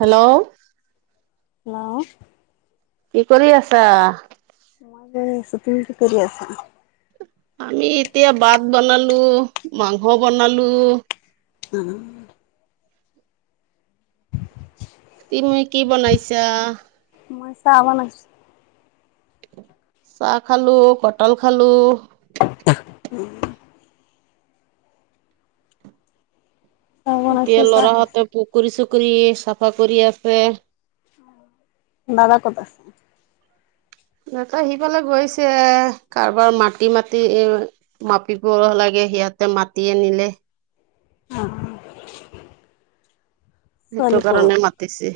Hello. Hello. কি কৰি আছা? এনে আছু তুমি কি কৰি আছা? আমি এতিয়া ভাত বনালোঁ, মাংস বনালোঁ, [inaudible] তুনি কি বনাইছা? মই চাহ বনাইছো। চাহ খালোঁ, কটাল খালোঁ, [inaudible] এতিয়া ল'ৰাহঁতে পুখুৰী-চুখুৰি চাফা কৰি আছে। উ। দাদা ক'ত আছে? নেতা সিফালে গৈছে কাৰোবাৰ মাটি-মাটি মাপিব লাগে সিহঁতে মাতি আনিলে অ। সেইটো কাৰণে মাতিছে।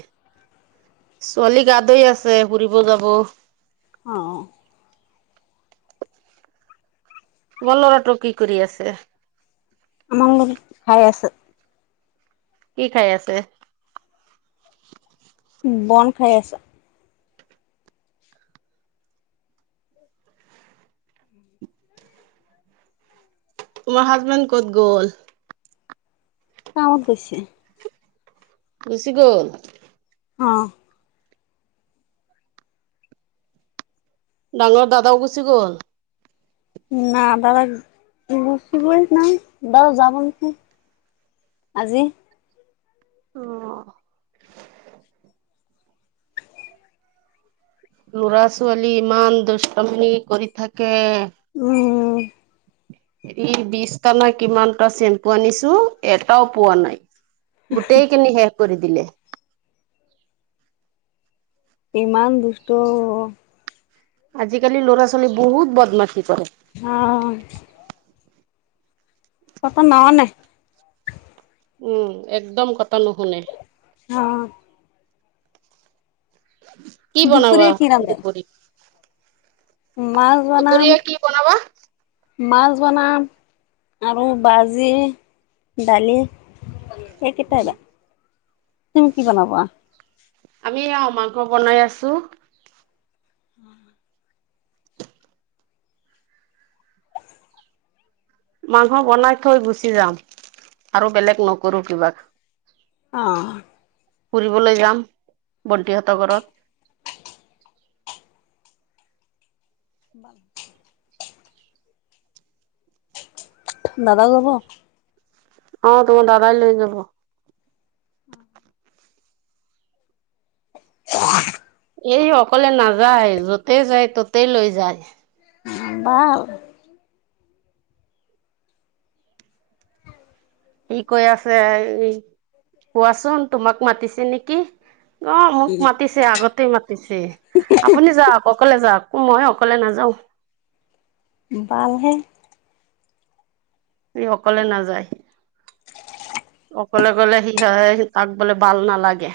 ছোৱালী গা ধুই আছে ফুৰিব যাব। অ। তোমাৰ ল'ৰাটো কি কৰি আছে? আমাৰ খাই আছে। কি খাই আছে? বন খাই আছে। তোমাৰ হাজবেণ্ড ক'ত গ'ল? টাউনত গৈছে। ৰুচি গ'ল? অ। ডাঙৰ দাদাও গুচি গ'ল? [unintelligible] যাব নেকি। আজি ল'ৰা ছোৱালী ইমান দুষ্টামনি কৰি থাকে। উম। ই বিশটা না কিমানটা চেম্পু আনিছো এটাও পোৱা নাই গোটেই কেনি শেষ কৰি দিলে। ইমান দুষ্ট আজিকালি ল'ৰা ছোৱালী বহুত বদমাছি কৰে। আহ কথা না শুনে। উম একদম কথা নুশুনে। অ। কি বনাবা দুপৰীয়া কি এই ৰান্ধে দুপৰি? মাছ বনাম। দুপৰীয়া কি বনাবা মাছ বনাম আৰু ভাজি দালি। সেইকেইটা তুমি কি বনাবা? আমি এয়া মাংস বনাই আছোঁ। [inaudible] মাংস বনাই থৈ গুচি যাম আৰু বেলেগ নকৰো কিবা। অঁ। ফুৰিবলৈ যাম বন্তিহঁতৰ ঘৰত। [inaudible] দাদা যাব। অ তো দাদাই লৈ যাব। এই অকলে নাযায় য'তে যায় ততেই লৈ যায়। ভাল। সি কৈ আছে, কোৱাচোন তোমাক মাতিছে নেকি। অ মোক মাতিছে। আগতে মাতিছে, আপুনি যাওঁক অকলে যাওঁক মই অকলে নাযাও। বাল হে। সি অকলে নাযায়। অকলে গলে সি হয় তাক বোলে বাল নালাগে।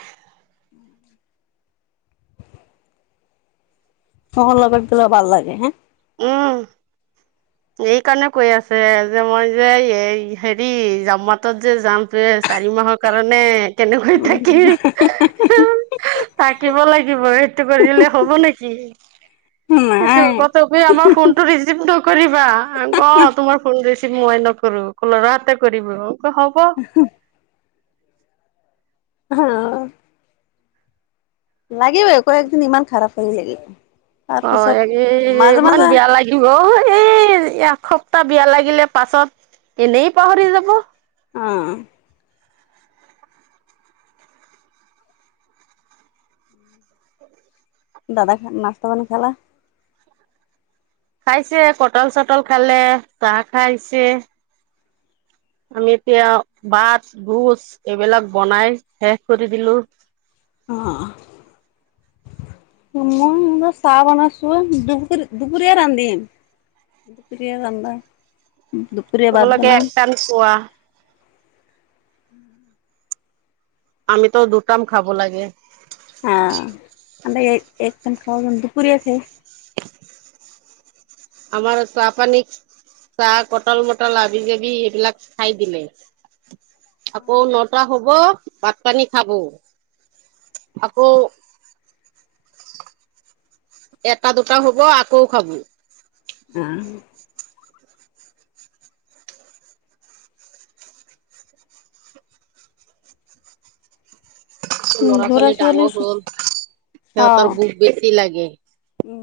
সহ লগত গ'লে ভাল লাগে হে। উম। এই কাৰণে কৈ আছে, যে মই যে এই হেৰি জামাত যে যাম যে চাৰি মাহৰ কাৰণে উ কেনেকৈ থাকিম। থাকিব লাগিব সেইটো কৰিলে হব নেকি। নাই কতপি আমাৰ ফোনটো ৰিচিভ ত কৰিবা অ তোমাৰ ফোন ৰিচিভ মই নকৰো, লৰা হতে কৰিব ক হব। [unintelligible] লাগিবই আকৌ একজনী ইমান খাৰাপ হেৰি। অ এই ইমান বেয়া লাগ অ এই এসপ্তাহ বেয়া লাগিলে পাছত এনেই পাহৰি যাব। অ। দাদাক নাচতা পানী খালা। খাইছে পটল চটল খালে, চাহ খাই আহিছে। আমি এতিয়া ভাত গোছ এইবিলাক বনাই শেষ কৰি দিলো। অ। মই যেনিবা চাহ বনাইছো, দু দুপুুৰীয়া ৰান্ধিম। দূপৰীয়া ৰান্ধবা উম দুপ তোমালোকে এক টাইম খোৱা। আমিত দু টাইম খাব লাগে। অ, আমি এক এক টাইম খাওঁ দূপৰীয়া কে। [inaudible] আমাৰ তা পানীক চাহ কটল মটল হাবি-যাবি সেইবিলাক খাই দিলে। আকৌ নটা হ'ব, ভাত- পানী খাব, আকৌ- এটা দুটা হ'ব, আকৌ খাব। আহ। ল'ৰা ছোৱালী ডাঙৰ হ'ল, সিহঁতৰ ভুক বেছি লাগে। উম,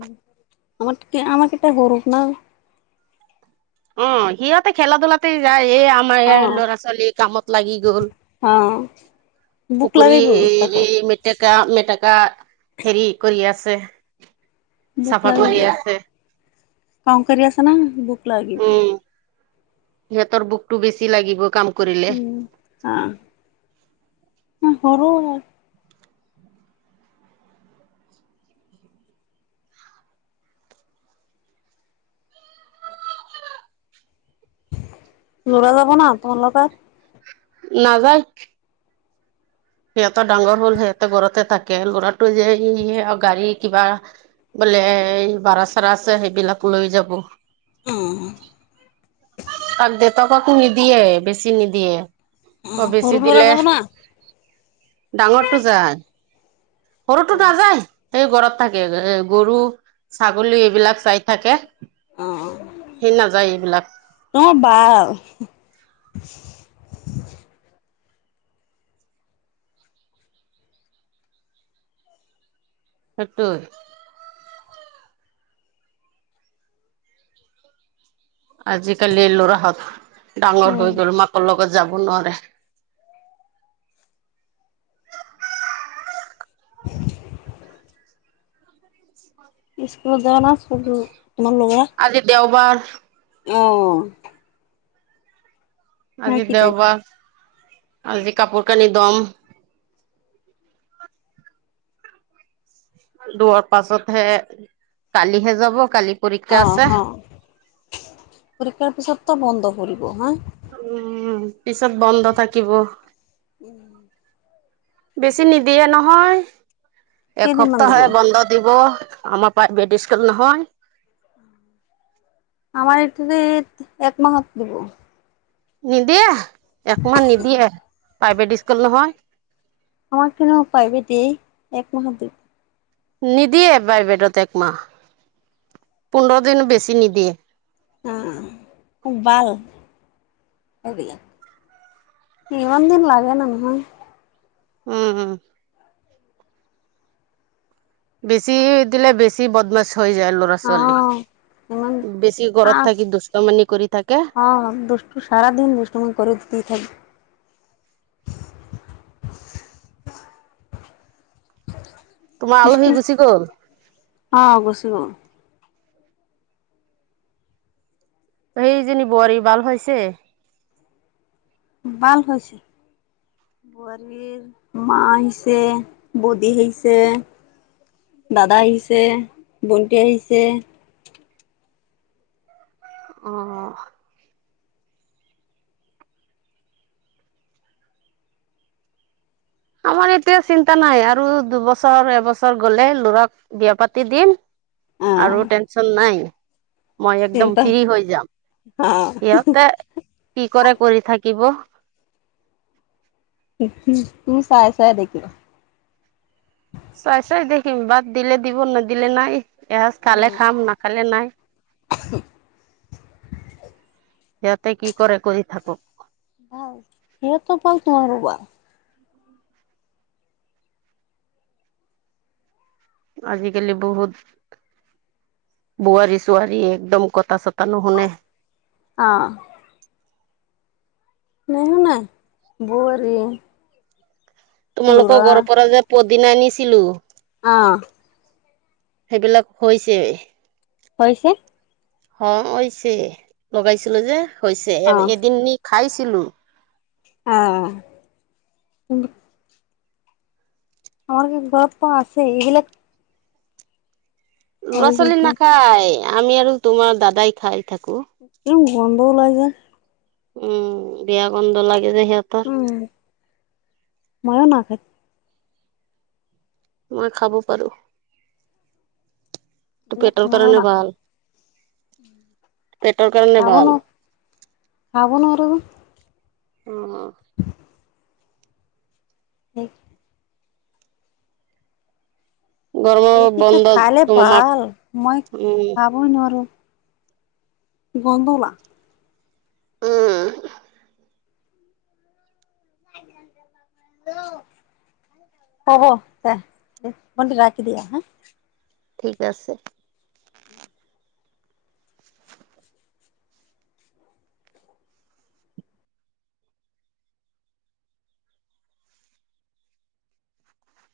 আমাতকে আমাৰ কেইটা সৰুত না? অ সিহঁতে খেলা ধূলাতে যায় এই- আমাৰ ইয়াৰ ল'ৰা ছোৱালী কামত লাগি গ'ল। অঁহ। পুখুৰী হেৰি মেটেকা মেটেকা, হেৰি কৰি আছে। ভুক চাফা লাগিব, কৰি আছে কাম কাৰি আছা না ভুক লাগিব। উম সিহঁতৰ ভুকটো বেছি লাগিব কাম- কৰিলে উম হা, উম সৰু। ল'ৰা যাব না তোমাৰ লগত? নাযায়। সিহঁতৰ ডাঙৰ হ'ল সিহঁতৰ ঘৰতে থাকে ল'ৰাটো যে এই গাড়ী কিবা- বোলে এই ভাৰা চাৰা আছে সেইবিলাক লৈ যাব। উম। তাক দেউতাকো নিদিয়ে বেছি নিদিয়ে, আকৌ বেছি সৰু ল'ৰা যাব দিলে- না ডাঙৰটো যায়, সৰুটো নাযায়। সি ঘৰত থাকে এ গৰু ছাগলী এইবিলাক চাই থাকে। অ সি নাযায় এইবিলাক। অ বাল। সেইটো। আজিকালি লৰাহঁত, ডাঙৰ উম হৈ গ'ল মাকৰ লগত যাব নোৱাৰে। [unintelligible] অ। স্কুলত যায় না স্কুল তোমাৰ ল'ৰা? আজি দেওবাৰ। উম। নাই আজি কি টাইপ দেওবাৰ, আজি কাপোৰ কানি দম। দুৱাৰ পাছতহে, কালিহে যাব কালি। পৰীক্ষা অ আছে। অ, পৰীক্ষাৰ পিছত তো বন্ধ কৰিব হা। উম পিছত বন্ধ থাকিব। উম। বেছি নিদিয়ে নহয়, কেইদিনমান এসপ্তাহ দিব হে বন্ধ- দিব আমাৰ প্ৰাইভেট স্কুল নহয়। আমাৰ এই ফালে একমাহত দিব। নিদিয়ে, একমাহ নিদিয়ে, প্ৰাইভেট স্কুল নহয়। আমাৰ পিনে প্ৰাইভেট দেই এক মাহত দিয়ে। নিদিয়ে প্ৰাইভেটত একমাহ, পোন্ধৰ দিন বেছি নিদিয়ে। উম উম খুব ভাল, সেইবিলাক। ইমান দিন লাগে নহয়। উম উম। বেছি দিলে বেছি বদমাছ হৈ যায়। আ ছোৱালী, অহ ইমান বেছি ঘৰত আহ থাকি দুষ্টমানি কৰি থাকে। অ দুষ টো চাৰা দিন দুষ্টামি কৰি দি থাকে। তোমাৰ আলহী গুচি গ'ল [unintelligible] অ গছু। সেইজনী বোৱাৰী বাল হৈছে। বাল হৈছে। বোৱাৰীৰ মা আহিছে, বদী আহিছে দাদা আহিছে, ভণ্টি আহিছে। অ অহ। আমাৰ এতিয়া চিন্তা নাই আৰু দুবছৰ, এবছৰ গলে লৰাক বিয়া পাতি দিম আহ আৰু টেনচন নাই। মই একদম চিন্তা ফ্ৰী হৈ যাম, অ সিহঁতে কি কৰে কৰি থাকিব। [unintelligible] চাই চাই দেখি। চাই চাই দেখিম, ভাত দিলে দিব নেদিলে নাই, এসাঁজ খালে খাম, নাখালে নাই। অ হু। সিহঁতে কি কৰে কৰি থাকক। অ। সেইটো পাল তুমি ৰোবা। আজিকালি বহুত বোৱাৰী - চুুৱাৰী একদম কথা - চথা নশুনে। আ। নেশুনে বোৱাৰীয়ে। তোমালোকৰ ঘৰৰ পৰা যে পদিনা আনিছিলো। অ। সেইবিলাক হৈছে। হৈছে। হ হৈছে, লগাইছিলো যে হৈছে অ এব এদিন নি খাইছিলো। অ। [unintelligible] আমাৰ কি দৰৱ ত আছে এইবিলাক ল'ৰা - ছোৱালী নাখায়, আমি আৰু তোমাৰ দাদাই খাই থাকো। উম, গন্ধ ওলাই যায়। উম, বেয়া গন্ধ লাগে যে সিহঁত মইও। [unintelligible] মই খাব পাৰো। তোৰ এইবিলাক পেটৰ ময়ো কাৰণে নাখায় ভাল, পেটৰ কাৰণে খাব ন ভাল। খাব নোৱাৰোঁ। অ অ। সেই গৰমৰ সেইকেইটা বন্ধত খালে তোমাৰ মাক ভাল, মই উম খাব নোৱাৰোঁ। গন্ধলা। উম। [unintelligible] অহ দে দে ভণ্টি ৰাখি দিয়া হা। ঠিক আছে।